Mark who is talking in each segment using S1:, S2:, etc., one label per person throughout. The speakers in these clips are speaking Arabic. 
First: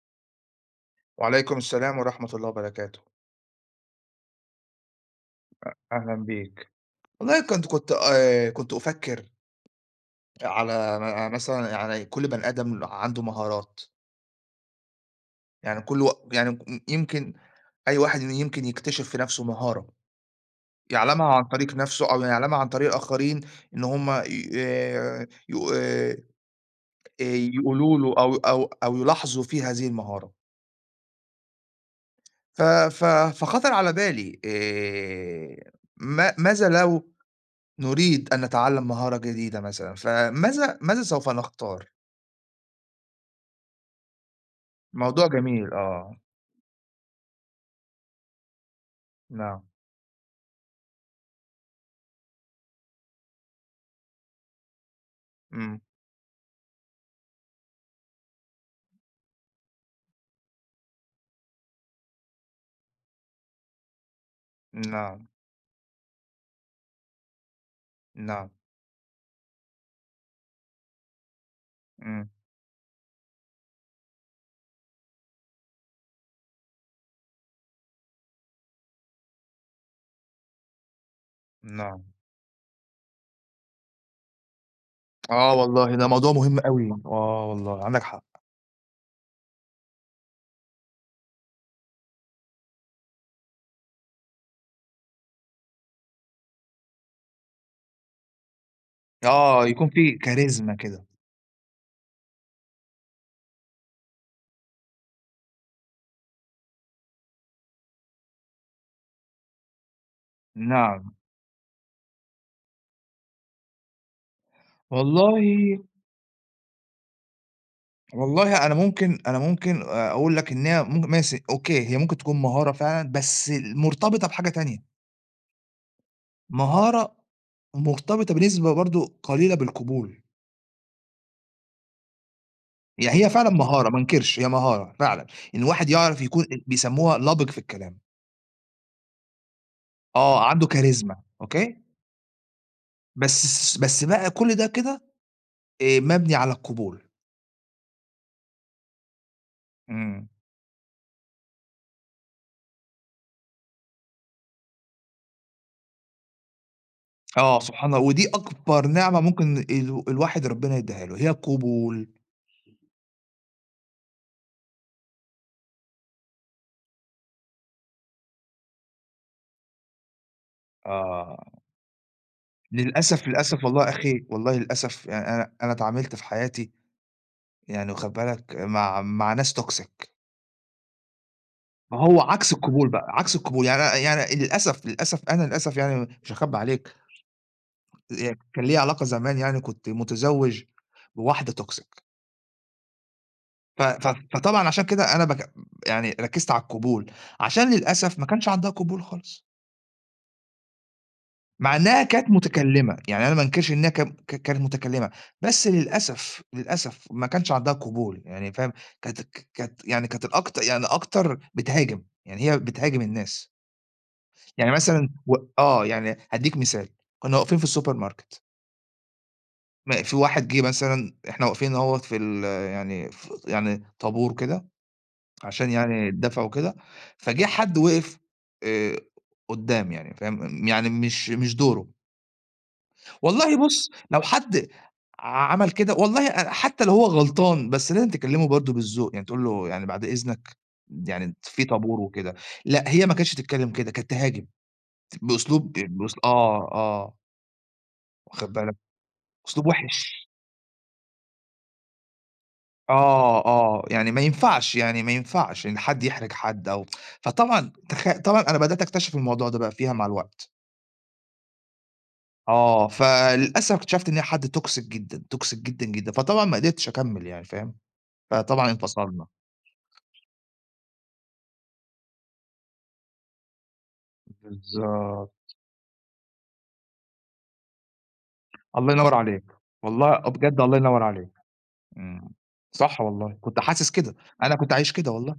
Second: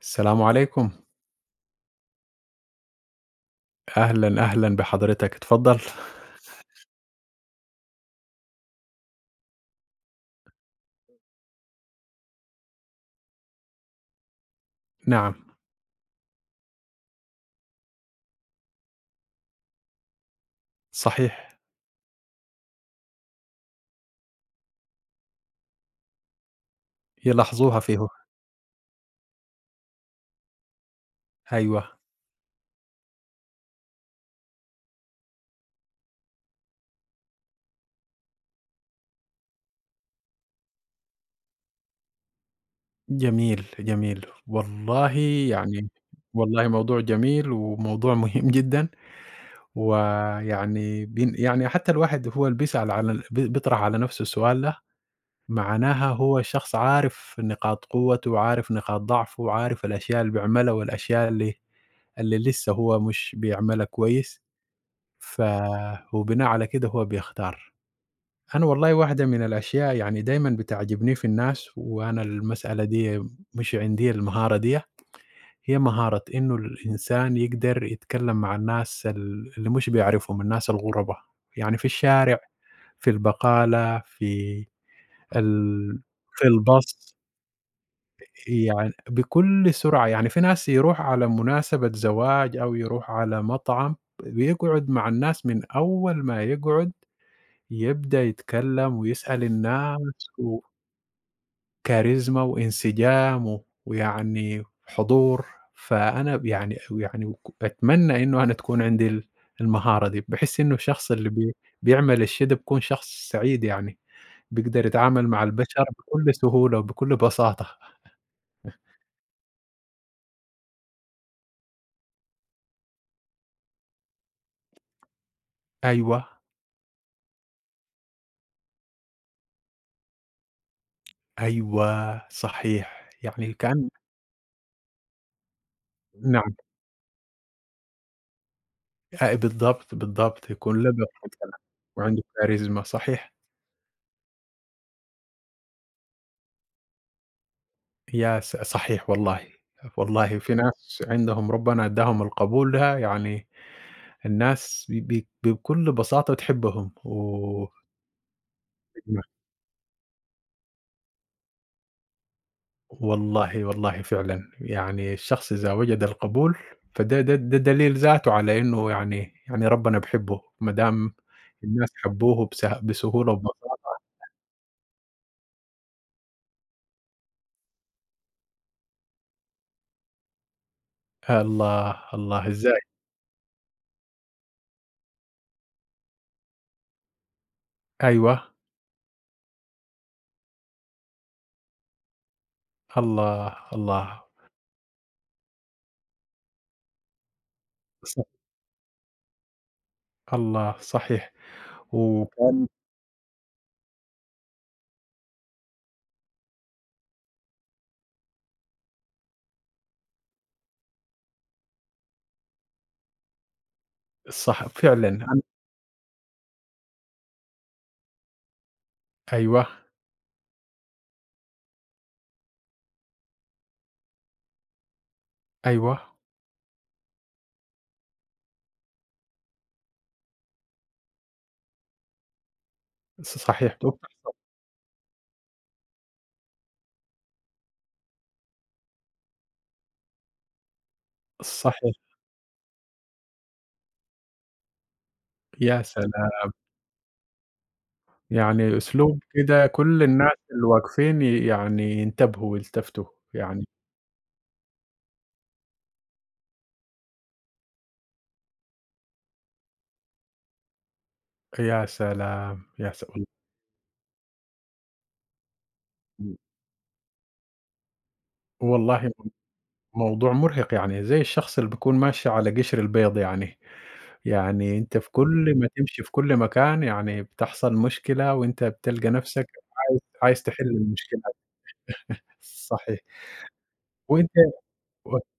S1: السلام عليكم.
S2: وعليكم السلام ورحمة الله وبركاته،
S1: أهلًا، أهلًا بحضرتك، اتفضل.
S2: أهلًا بيك. والله كنت أفكّر على م آه، مثلًا يعني كل بني آدم عنده مهارات.
S1: نعم،
S2: يعني كل و يعني م يمكن أي واحد يمكن يكتشف في نَفْسه مهارة، يعلمها عن
S1: صحيح،
S2: طريق نَفْسه أو يعلمها عن طريق الآخرين، إن هم ي يق
S1: يلاحظوها
S2: يقولوا
S1: فيه.
S2: له أو يلاحظوا فيه هذه المهارة.
S1: أيوه،
S2: ف ف فخطر على بالي، ما ماذا لو نريد أن نتعلم مهارة جديدة مثلًا، فماذا سوف نختار؟
S1: جميل، جميل. والله
S2: موضوع جميل
S1: يعني
S2: آه.
S1: والله موضوع جميل وموضوع مهم جدًا،
S2: نعم.
S1: ويعني يعني حتى الواحد هو اللي بيسأل على ال بي بيطرح على نفسه السؤال ده،
S2: إمم.
S1: معناها هو الشخص عارف نقاط قوته وعارف نقاط ضعفه وعارف الأشياء اللي بيعملها والأشياء اللي لسه هو مش بيعملها كويس،
S2: نعم،
S1: ف وبناء على كده هو بيختار.
S2: نعم.
S1: أنا والله واحدة من الأشياء يعني دايمًا بتعجبني في الناس وأنا
S2: إمم.
S1: المسألة دي مش عندي المهارة ديّة، هي مهارة إنه الإنسان يقدر يتكلم مع الناس اللي مش بيعرفهم، الناس الغُربا، يعني في
S2: نعم.
S1: الشارع، في البقالة، ال
S2: آه والله ده موضوع
S1: في
S2: مهم أوي،
S1: الباص،
S2: آه والله عندك حق.
S1: يعني بكل سرعة، يعني في ناس يروح على مناسبة زواج أو يروح على مطعم، بيقعد مع الناس من أول ما يقعد يبدأ يتكلم ويسأل
S2: آه، يكون في
S1: الناس و
S2: كاريزما كده.
S1: كاريزما وانسجام ويعني حضور، فأنا ب يعني ويعني وك أتمنى إنه أنا تكون عندي المهارة دي، باحس إنه الشخص
S2: نعم.
S1: اللي بيعمل الشي ده بيكون شخص سعيد يعني، بيقدر يتعامل
S2: والله،
S1: مع البشر بكل سهولة وبكل بساطة.
S2: والله أنا ممكن أقول لك إن هي ممكن ماشي، أوكي، هي ممكن تكون مهارة فعلًا، بس مرتبطة بحاجة تانية.
S1: أيوه،
S2: مهارة مرتبطة بنسبة برضه قليلة بالقبول.
S1: أيوه، صحيح،
S2: هي فعلًا
S1: يعني
S2: مهارة،
S1: كأن
S2: ما انكرش، هي مهارة فعلًا، إن الواحد يعرف يكون،
S1: نعم،
S2: بيسموها لبق في الكلام.
S1: بالضبط،
S2: آه،
S1: بالضبط،
S2: عنده
S1: يكون لبق
S2: كاريزما،
S1: في الكلام
S2: أوكي.
S1: وعنده كاريزما، صحيح،
S2: بس بقى كل ده كده مبني على القبول.
S1: يا س صحيح والله،
S2: إمم.
S1: والله في ناس عندهم ربنا ادّاهم القبول ده يعني الناس ب ب بكل بساطة بتحبهم
S2: آه،
S1: و
S2: سبحان الله، ودي أكبر نعمة ممكن الواحد ربنا يديها له، هي القبول.
S1: والله، والله فعلًا، يعني الشخص إذا وجد القبول فده ده ده دليل ذاته على إنه يعني يعني ربنا بيحبه، ما دام
S2: آه،
S1: الناس حبوه بسه
S2: للأسف،
S1: بسهولة
S2: للأسف والله يا
S1: وببساطة
S2: أخي، والله للأسف، يعني أنا اتعاملت في حياتي، يعني واخد بالك، مع ناس toxic.
S1: الله،
S2: فهو
S1: الله
S2: عكس
S1: إزاي؟
S2: القبول بقى، عكس القبول. يعني أنا يعني للأسف، للأسف أنا للأسف يعني مش هاخبّي عليك،
S1: أيوه،
S2: كان ليّا علاقة زمان، يعني كنت متزوّج بواحدة toxic.
S1: الله،
S2: ف ف
S1: الله،
S2: فطبعًا عشان كده أنا بك يعني ركّزت على القبول، عشان
S1: ص
S2: للأسف ما كانش عندها قبول خالص.
S1: الله صحيح،
S2: مع إنها كانت
S1: وكان
S2: متكلّمة، يعني أنا ما أنكرش إنها كانت متكلّمة، بس للأسف، للأسف ما كانش عندها قبول، يعني فاهم. كانت، يعني كانت الأكت يعني أكتر بتهاجم، يعني هي بتهاجم الناس.
S1: صح
S2: يعني مثلًا
S1: فعلًا
S2: و
S1: أنا
S2: آه، يعني هادّيك مثال. كنّا واقفين في السوبر ماركت،
S1: أيوه،
S2: ما في واحد جِه مثلًا، إحنا واقفين أهوّة في ال يعني ف يعني طابور كده عشان يعني
S1: أيوه،
S2: الدفا وكده. فجِه حد وقف آآ قُدّام، يعني فاهم، يعني مش دوره. والله
S1: صحيح
S2: بُص، لو حد عمل كده والله حتى لو هو غلطان، بس لازم تكلّمه برضه بالذوق، يعني تقول له يعني بعد إذنك، يعني في
S1: صحيح،
S2: طابور وكده. لأ، هي ما كانتش تتكلّم كده، كانت تهاجم بأسلوب،
S1: يا سلام!
S2: بأس آه، آه، واخد بالك،
S1: يعني أسلوب كده
S2: أسلوب
S1: كل
S2: وِحِش.
S1: الناس اللي واقفين يعني ينتبهوا ويلتفتوا،
S2: آه،
S1: يعني
S2: آه، يعني ما ينفعش، يعني ما ينفعش إن حد يحرج حد، أو فطبعًا تخ طبعًا أنا بدأت أكتشف الموضوع ده بقى فيها مع الوقت.
S1: يا سلام!
S2: آه،
S1: يا س
S2: فللأسف اكتشفت إن هي حد toxic جدًا، toxic جدًا، جدًا، فطبعًا ما قدرتش أكمّل، يعني فاهم، فطبعًا
S1: والله
S2: انفصلنا.
S1: موضوع مُرهق يعني، زي الشخص اللي بيكون ماشي على قشر البيض يعني، يعني أنت في
S2: بالضبط.
S1: كل ما تمشي في كل مكان يعني بتحصل مشكلة وأنت
S2: الله
S1: بتلقى
S2: ينوّر عليك.
S1: نفسك عايز
S2: والله آه،
S1: عايز
S2: بجد
S1: تحل
S2: الله ينوّر عليك.
S1: المشكلة،
S2: إمم.
S1: صحيح،
S2: صح والله، كنت حاسس كده.
S1: وأنت
S2: أنا كنت عايش كده والله.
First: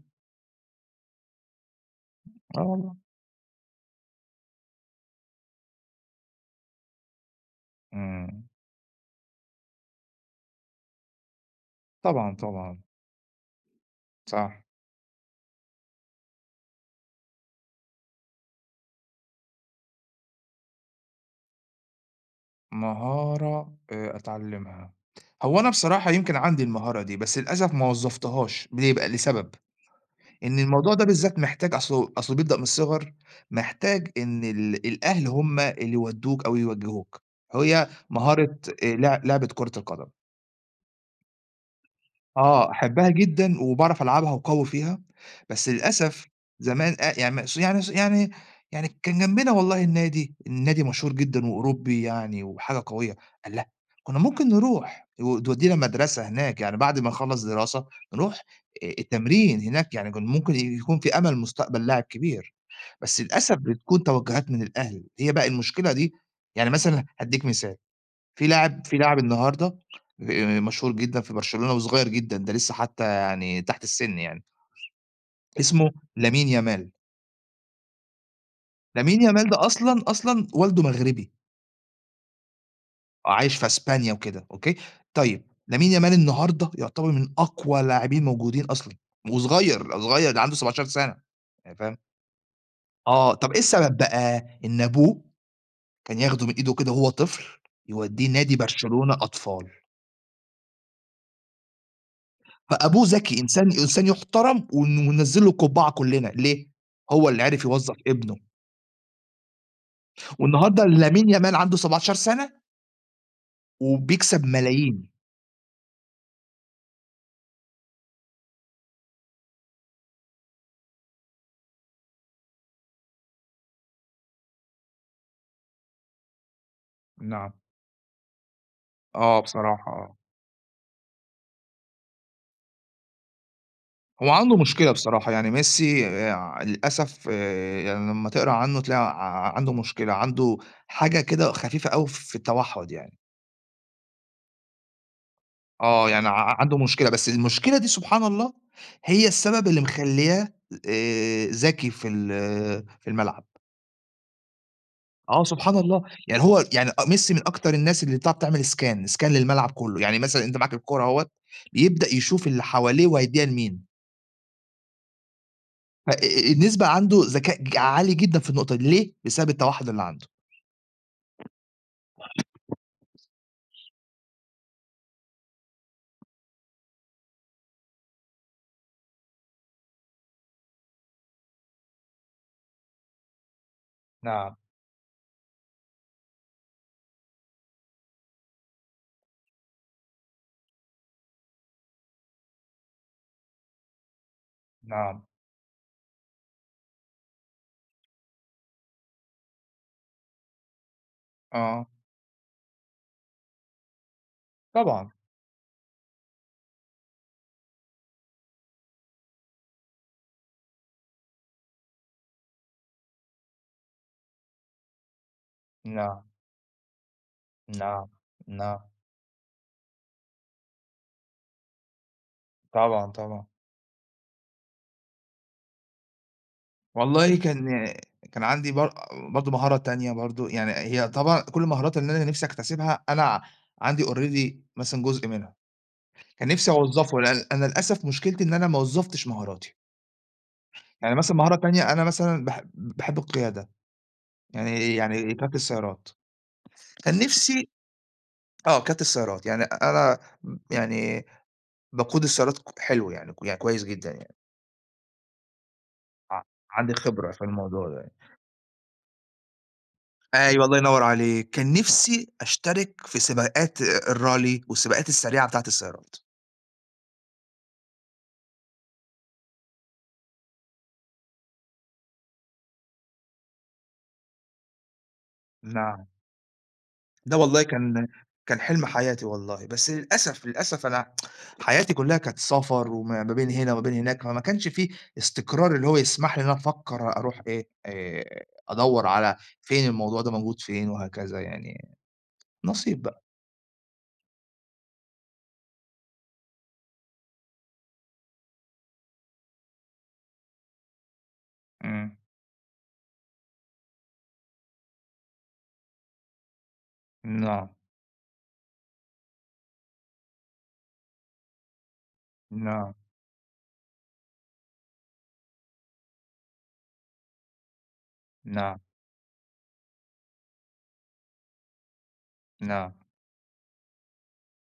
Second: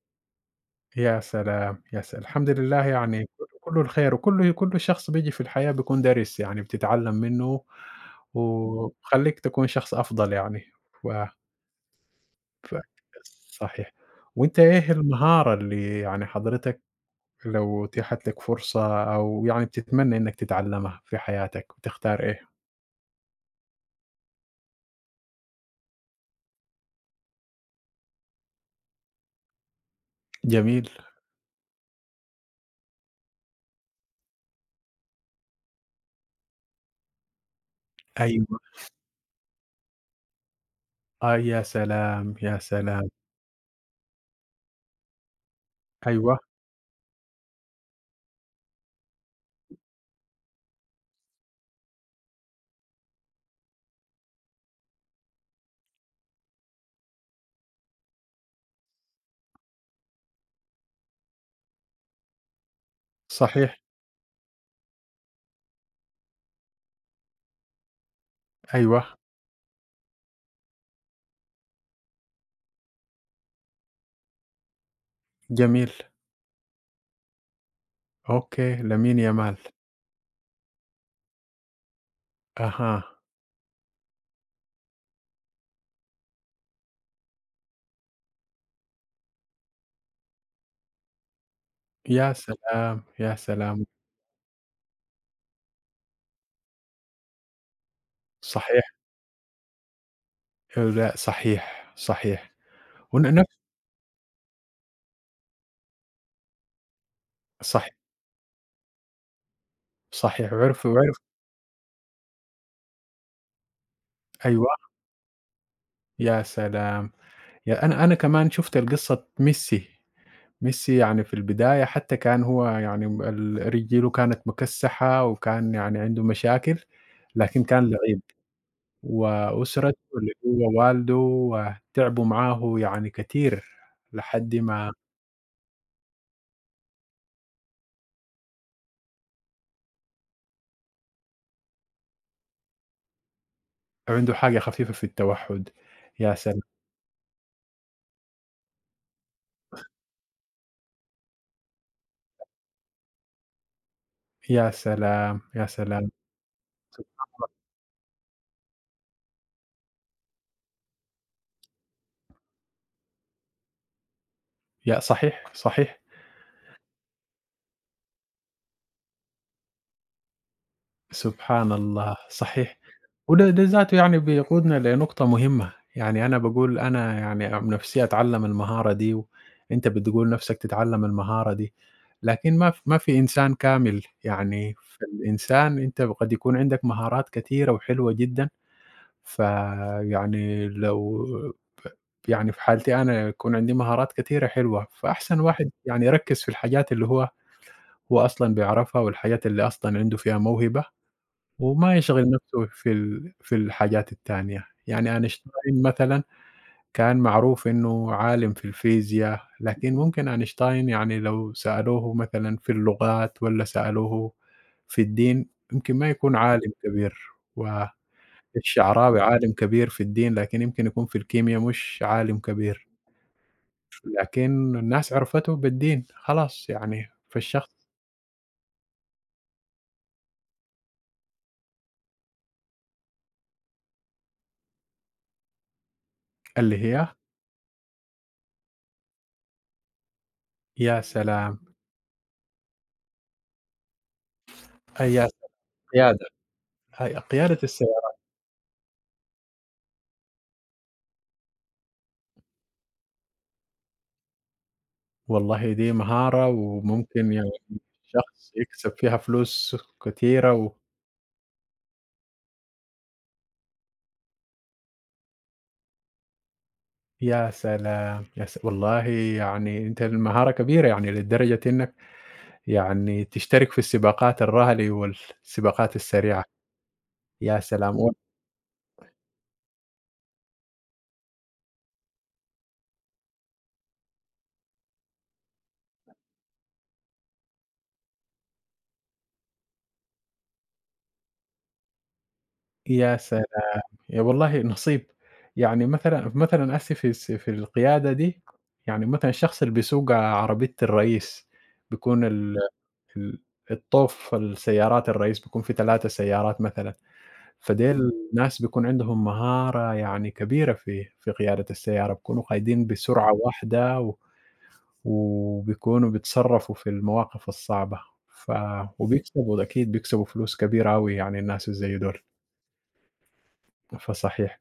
S1: يا سلام، يا سلام! الحمد
S2: آه
S1: لله
S2: والله.
S1: يعني كل كُلّه الخير وكُلّه كُلّ شخص بييجي في الحياة بيكون دارس، يعني بتتعلّم منّه
S2: إمم.
S1: وبيخلّيك تكون شخص أفضل يعني. ف
S2: طبعًا،
S1: ف
S2: طبعًا.
S1: صحيح.
S2: صح.
S1: وأنت إيه المهارة اللي يعني حضرتك لو أُتيحت لك فرصة أو يعني بتتمنّى إنّك تتعلّمها في حياتك، بتختار إيه؟
S2: مهارة أتعلمها. هو أنا بصراحة يمكن عندي المهارة دي، بس للأسف ما وظّفتهاش. ليه بقى؟ لسبب، إن
S1: جميل.
S2: الموضوع ده بالذات محتاج، أصله بيبدأ من الصغر. محتاج إن الأهل هم اللي يودّوك أو يوجّهوك. هي مهارة
S1: أيوه.
S2: لع لعبة كرة القدم.
S1: آه، يا سلام، يا
S2: آه، أحبها
S1: سلام!
S2: جدًا، وباعرف ألعبها وقوي فيها. بس للأسف
S1: أيوه،
S2: زمان، أ يعني مس يعني س يعني يعني كان جنبنا والله النادي، النادي مشهور جدًا وأوروبي يعني وحاجة قوية. الله! كنا ممكن نروح و تودينا مدرسة هناك، يعني بعد ما نخلّص دراسة نروح التمرين هناك، يعني كان ممكن يكون في أمل مستقبل لاعب كبير. بس للأسف
S1: صحيح،
S2: بتكون توجهات من الأهل، هي بقى المشكلة دي. يعني مثلًا هادّيك مثال، في لاعب،
S1: أيوه،
S2: النهارده مشهور جدًا في برشلونة وصغير جدًا، ده لسه حتى يعني تحت السن يعني. اسمه
S1: جميل.
S2: لامين يامال.
S1: أوكي، لمين
S2: لامين يامال
S1: يامال.
S2: ده أصلًا، أصلًا والده مغربي،
S1: أها.
S2: عايش في إسبانيا وكده، أوكي. طيب لامين يامال النهارده يعتبر من أقوى لاعبين موجودين أصلًا، وصغير، صغير ده عنده 17 سنة، يعني فاهم؟
S1: يا سلام!
S2: آه،
S1: يا
S2: طب إيه
S1: سلام!
S2: السبب بقى؟ إن أبوه كان ياخده من إيده كده وهو طفل، يوديه نادي
S1: صحيح
S2: برشلونة أطفال.
S1: لأ صحيح، صحيح
S2: فأبوه
S1: ون
S2: ذكي،
S1: نف
S2: إنسان يُحترم، وننزّل له القبعة كُلّنا. ليه؟ هو اللي عرف
S1: صحيح،
S2: يوظّف ابنه،
S1: صحيح
S2: والنهارده
S1: وعرف
S2: لامين يامال عنده 17 سَنة وبيكسب
S1: أيوه
S2: ملايين.
S1: يا سلام! أنا كمان شُفت القصة ميسي، يعني في البداية حتى كان هو يعني م ال رجِله كانت مكسّحة وكان يعني عنده مشاكل،
S2: نعم.
S1: لكن كان لعيب
S2: آه بصراحة
S1: وأسرته
S2: آه.
S1: اللي هو والده وتعبوا معاه يعني كتير
S2: هو
S1: لحد
S2: عنده مشكلة
S1: ما
S2: بصراحة، يعني ميسي للأسف يعني لمّا تقرا عنّه تلاقي عنده مشكلة، عنده حاجة كده خفيفة أوي في التوحُّد يعني.
S1: عنده حاجة خفيفة في التوحُّد.
S2: آه، يعني
S1: يا سلام!
S2: عنده مشكلة، بس المشكلة دي سبحان الله هي السبب اللي مخلّياه ذكي في في الملعب.
S1: يا سلام!
S2: آه،
S1: يا
S2: سبحان الله.
S1: سلام!
S2: يعني هو يعني
S1: سبحان
S2: ميسي من
S1: الله.
S2: أكتر الناس اللي بتعرف تعمل scan للملعب كلّه. يعني مثلًا أنت معاك الكورة أهوّة، يبدأ يشوف اللي حواليه وهيدّيها لمين.
S1: يا صحيح، صحيح،
S2: ف النسبة عنده ذكاء عالي جدًا في النقطة دي. ليه؟ بسبب التوحُّد اللي عنده.
S1: سبحان الله، صحيح. وده ذاته يعني بيقودنا لنقطة مهمة، يعني أنا باقول أنا يعني عن نفسي أتعلم المهارة دي وأنت بتقول نفسك تتعلم المهارة دي، لكن ما في إنسان كامل،
S2: نعم،
S1: يعني فالإنسان أنت قد يكون عندك مهارات كتيرة وحلوة جدًا، فيعني لو يعني في حالتي أنا يكون عندي مهارات كتيرة حلوة،
S2: نعم.
S1: فأحسن واحد يعني يركّز في الحاجات اللي هو أصلًا بيعرفها والحاجات اللي أصلًا عنده فيها موهبة،
S2: آه.
S1: وما يشغِل نفسه في في الحاجات التانية،
S2: طبعًا.
S1: يعني أينشتاين مثلًا كان معروف إنه عالِم في الفيزياء، لكن ممكن أينشتاين يعني لو سألوه مثلًا في اللغات والّا سألوه في الدين، يمكن ما
S2: نعم،
S1: يكون عالِم كبير،
S2: نعم، نعم.
S1: والشعراوي عالِم كبير في الدين، لكن يمكن يكون في الكيميا مش عالِم كبير،
S2: طبعًا، طبعًا.
S1: لكن الناس عرفته بالدين خلاص يعني،
S2: والله
S1: فالشخص
S2: كان، كان عندي بر برضه مهارة تانية برضه، يعني هي طبعًا كل المهارات اللي أنا نِفْسي أكتسبها، أنا عندي already مثلًا جزء منها. كان
S1: قال
S2: نفسي
S1: لي إياه،
S2: أوظّفه، لأن أنا للأسف مشكلتي إن أنا ما وظّفتش مهاراتي.
S1: يا
S2: يعني مثلًا مهارة
S1: سلام!
S2: تانية أنا مثلًا باحب القيادة، يعني
S1: هي
S2: قيادة السيارات.
S1: قيادة، هي
S2: كان
S1: قيادة
S2: نفسي
S1: السيارة
S2: آه، قيادة السيارات، يعني أنا يعني باقود السيارات حلو يعني، يعني كويس جدًا يعني،
S1: والله دي
S2: ع
S1: مهارة
S2: عندي خبرة
S1: وممكن
S2: في
S1: يعني
S2: الموضوع ده يعني.
S1: شخص يكسب فيها فلوس كتيرة
S2: أيوه الله ينوّر عليك، كان نفسي أشترك في سباقات الrally والسباقات السريعة بتاعة السيارات.
S1: يا سلام! يا س والله يعني أنت المهارة كبيرة يعني لدرجة إنك يعني تشترك في السباقات الرهلي والسباقات
S2: نعم.
S1: السريعة،
S2: ده
S1: يا
S2: والله
S1: سلام!
S2: كان، كان حلم حياتي والله. بس للأسف، للأسف أنا حياتي كلّها كانت سفر، وما ما بين هنا وما بين هناك، فما كانش في استقرار اللي هو يسمح لي إن أنا أفكّر أروح إيه، أدوّر على فين الموضوع ده موجود فين وهكذا يعني، نصيب
S1: يا
S2: بقى.
S1: سلام! يا والله نصيب، يعني مثلًا مثلًا هسي في القيادة دي، يعني مثلًا الشخص اللي بيسوق عربية الرئيس
S2: إمم.
S1: بيكون ال ال الطوف السيارات الرئيس بيكون في 3 سيارات مثلًا،
S2: نعم،
S1: فديل ناس بيكون عندهم مهارة يعني كبيرة في قيادة السيارة، بيكونوا قايدين
S2: نعم،
S1: بسرعة واحدة وبيكونوا بيتصرفوا في المواقف الصعبة، ف
S2: نعم،
S1: وبيكسبوا أكيد بيكسبوا فلوس كبيرة أوي يعني الناس الزي دول،
S2: نعم.
S1: فصحيح.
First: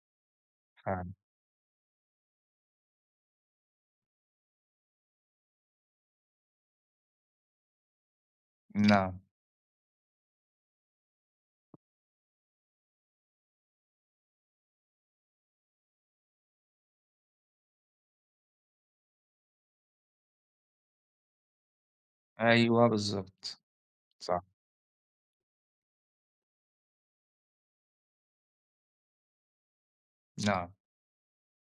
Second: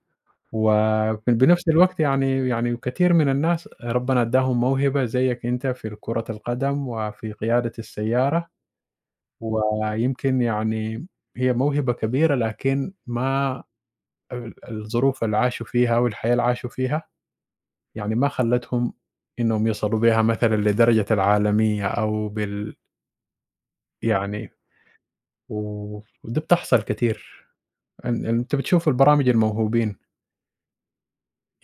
S2: فعلًا،
S1: وفي بنفس الوقت يعني كتير من الناس ربنا ادّاهم موهبة زيك أنت في كرة القدم وفي قيادة السيارة.
S2: نعم.
S1: ويمكن يعني هي موهبة كبيرة، لكن مع الظروف اللي عاشوا فيها والحياة اللي عاشوا فيها، يعني ما خلّتهم إنّهم يصلوا بيها مثلًا لدرجة العالمية أو بال
S2: أيوه بالضبط. صح.
S1: يعني و ودي بتحصل كتير. أنت بتشوف البرامج الموهوبين،
S2: نعم.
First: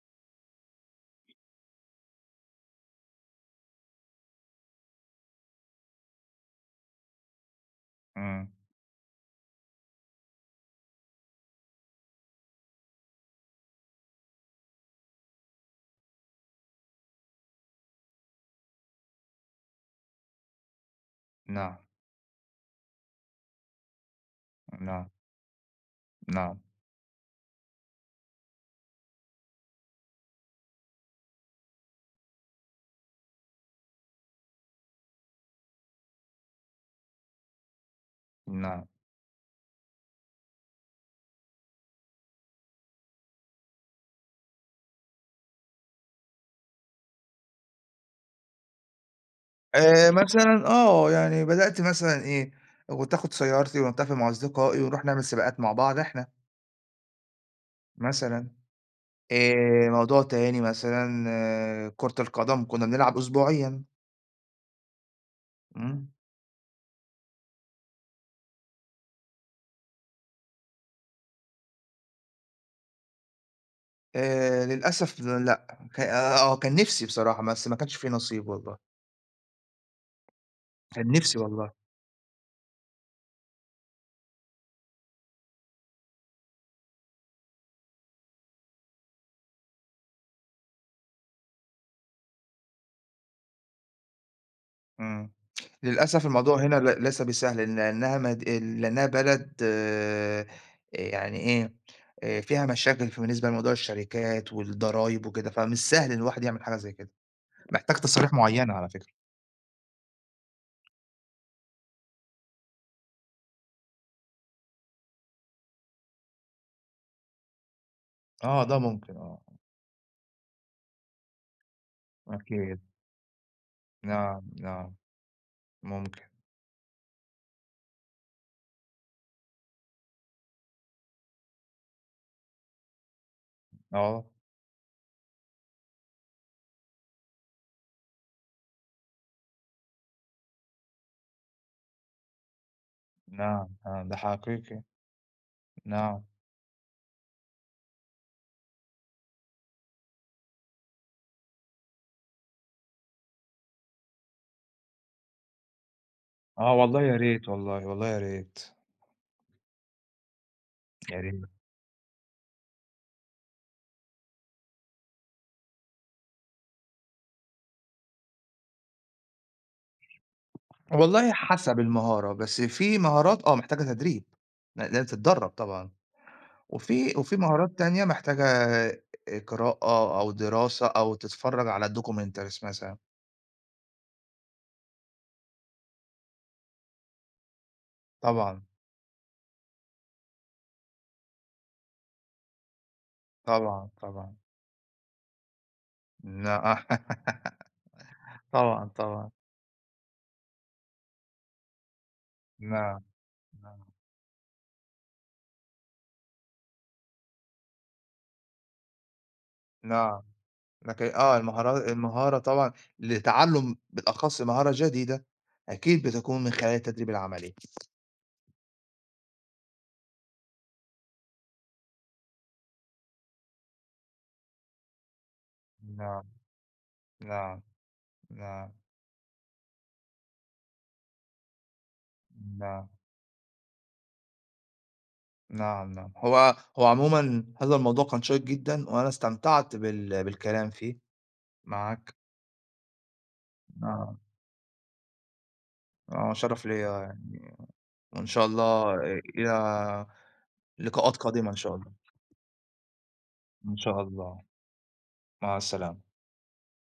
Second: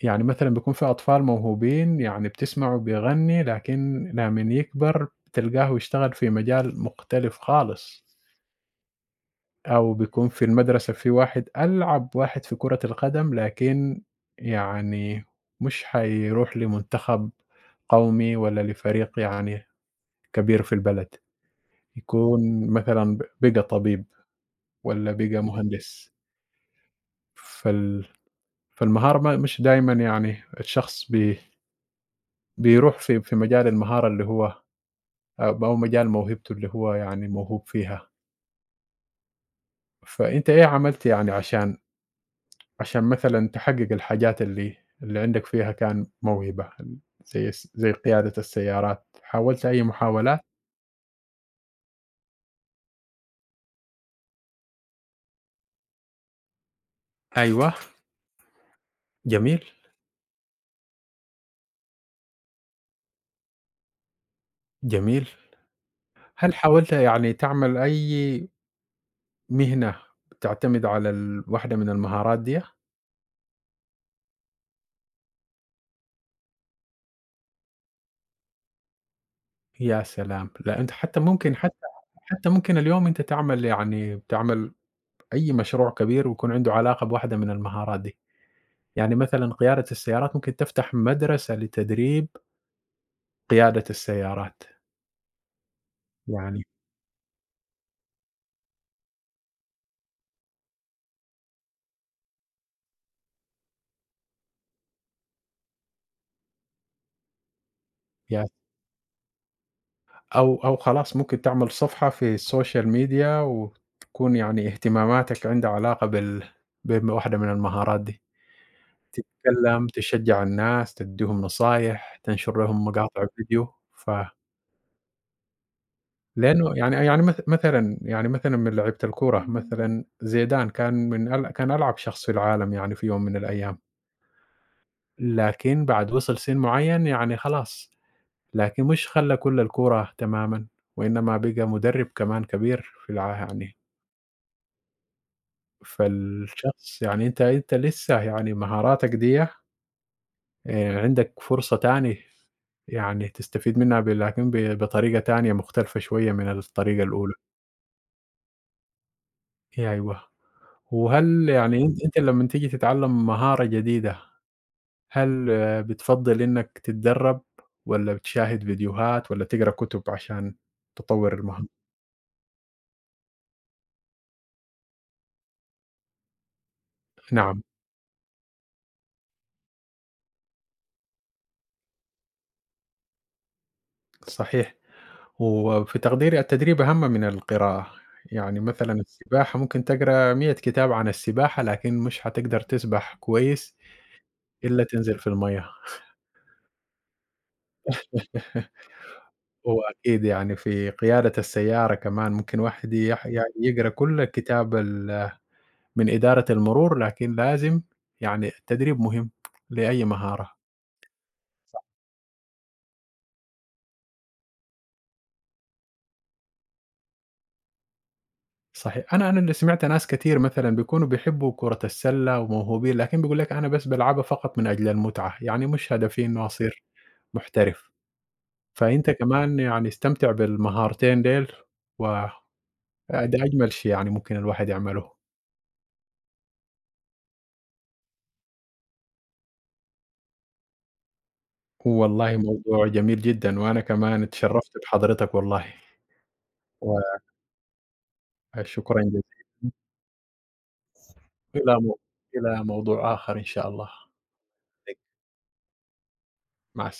S1: يعني مثلًا بيكون في أطفال موهوبين يعني بتسمعه بيغني، لكن لمّن يكبر بتلقاه يشتغل في مجال مختلف خالص.
S2: إمم.
S1: أو بيكون في المدرسة في واحد ألعب واحد في كرة القدم، لكن يعني مش حيروح لمنتخب قومي ولا لفريق يعني كبير في البلد،
S2: نعم،
S1: يكون مثلًا بقى طبيب
S2: نعم،
S1: والّا بقى مهندس،
S2: نعم،
S1: فال فالمهارة ما مش دايمًا يعني الشخص بيروح في مجال المهارة اللي هو أو مجال موهبته اللي هو يعني موهوب فيها،
S2: نعم.
S1: فأنت إيه عملت يعني عشان مثلًا تحقق الحاجات اللي عندك فيها كان موهبة، زي قيادة السيارات، حاولت أي محاولات؟
S2: مثلًا آه، يعني بدأت مثلًا إيه، كنت آخُد سيارتي ونتفق مع أصدقائي ونروح نعمل سباقات مع بعض إحنا
S1: أيوه،
S2: مثلًا.
S1: جميل،
S2: موضوع تاني مثلًا كرة القدم كُنّا بنلعب أسبوعيًا.
S1: جميل.
S2: إمم.
S1: هل حاولت يعني تعمل أي مهنة تعتمد على واحدة من المهارات ديّة؟
S2: للأسف لأ. ك آه، كان نِفْسي بصراحة بس ما كانش في نصيب والله.
S1: يا سلام! لأ أنت
S2: كان
S1: حتى
S2: نِفْسي
S1: ممكن
S2: والله.
S1: حتى حتى ممكن اليوم أنت تعمل يعني تعمل أي مشروع كبير ويكون عنده علاقة بواحدة من المهارات دي، يعني مثلًا قيادة السيارات ممكن تفتح مدرسة لتدريب قيادة السيارات،
S2: إمم. للأسف الموضوع
S1: يعني
S2: هنا ليس بسهل، لأن، لأنها بلد يعني إيه، فيها مشاكل، ف بالنسبة لموضوع الشركات والضرايب وكده، فمش سهل إن الواحد يعمل حاجة زي كده، محتاج تصاريح
S1: يعني
S2: معيّنة على فكرة.
S1: أو أو خلاص ممكن تعمل صفحة في السوشيال ميديا وتكون يعني اهتماماتك عندها علاقة بواحدة من المهارات دي،
S2: آه، ده ممكن آه.
S1: تتكلم، تشجّع الناس، تدّيهم نصايح، تنشر
S2: أكيد.
S1: لهم مقاطع فيديو،
S2: نعم، نعم، ممكن.
S1: لأنه يعني يعني مث مثلًا يعني مثلًا من لعيبة الكورة مثلًا زيدان كان من أل كان ألعب شخص في العالم يعني في يوم من الأيام،
S2: آه،
S1: لكن بعد وصل سن معين يعني خلاص لكن مش خلّى كل الكورة تمامًا، وإنما بقى مدرب كمان كبير في الع
S2: نعم،
S1: يعني
S2: نعم، ده حقيقي. نعم.
S1: فالشخص يعني أنت لسه يعني مهاراتك ديّة عندك فرصة تاني يعني تستفيد منها لكن بطريقة تانية مختلفة شوية من
S2: آه والله
S1: الطريقة
S2: يا
S1: الأولى.
S2: ريت والله، والله يا ريت.
S1: أيوه.
S2: يا ريت.
S1: وهل يعني أنت لمّن تيجي تتعلم مهارة جديدة، هل آه، بتفضّل إنك تتدرب والّا بتشاهد فيديوهات والّا تقرا كتب عشان
S2: والله
S1: تطوّر المهارة؟
S2: حسب المهارة، بس في مهارات آه محتاجة تدريب، لازم تتدرّب طبعًا. وفي
S1: نعم.
S2: مهارات تانية محتاجة قراءة أو دراسة أو تتفرّج على documentaries مثلًا.
S1: صحيح. وفي تقديري التدريب أهم من القراءة. يعني
S2: طبعًا،
S1: مثلًا السباحة ممكن تقرا 100 كتاب عن السباحة، لكن مش هتقدر تسبح كويس
S2: طبعًا، طبعًا.
S1: إلا تنزل في المَيّة.
S2: نعم. طبعًا، طبعًا.
S1: وأكيد يعني في قيادة السيارة كمان ممكن واحد
S2: نعم،
S1: يعني
S2: نعم،
S1: يقرا كل كتاب من إدارة المرور، لكن لازم يعني التدريب مهم لأي
S2: نعم.
S1: مهارة.
S2: لكن آه، المهارة طبعًا لتعلُّم بالأخص مهارة جديدة، أكيد بتكون من خلال التدريب العملي.
S1: صحيح. أنا اللي سمعت ناس كتير مثلًا بيكونوا بيحبّوا كرة السلة وموهوبين، لكن بيقول لك أنا بس بالعبها فقط من أجل المتعة، يعني مش
S2: نعم،
S1: هدفي إنه أصير
S2: نعم،
S1: محترف.
S2: نعم،
S1: فأنت كمان يعني استمتع بالمهارتين ديل و
S2: نعم،
S1: ده أجمل شيء يعني ممكن الواحد يعمله.
S2: نعم، نعم. هو عمومًا هذا الموضوع كان شيّق جدًا، وأنا استمتعت بالكلام فيه معاك.
S1: والله موضوع جميل جدًا، وأنا
S2: نعم.
S1: كمان اتشرّفت بحضرتك والله،
S2: آه، شرف ليّا يعني، وإن شاء الله
S1: وشكرًا جزيلًا.
S2: إلى لقاءات قادمة إن شاء
S1: إلى
S2: الله.
S1: مو إلى موضوع آخر إن شاء
S2: إن
S1: الله.
S2: شاء الله. مع السلامة.
S1: مع الس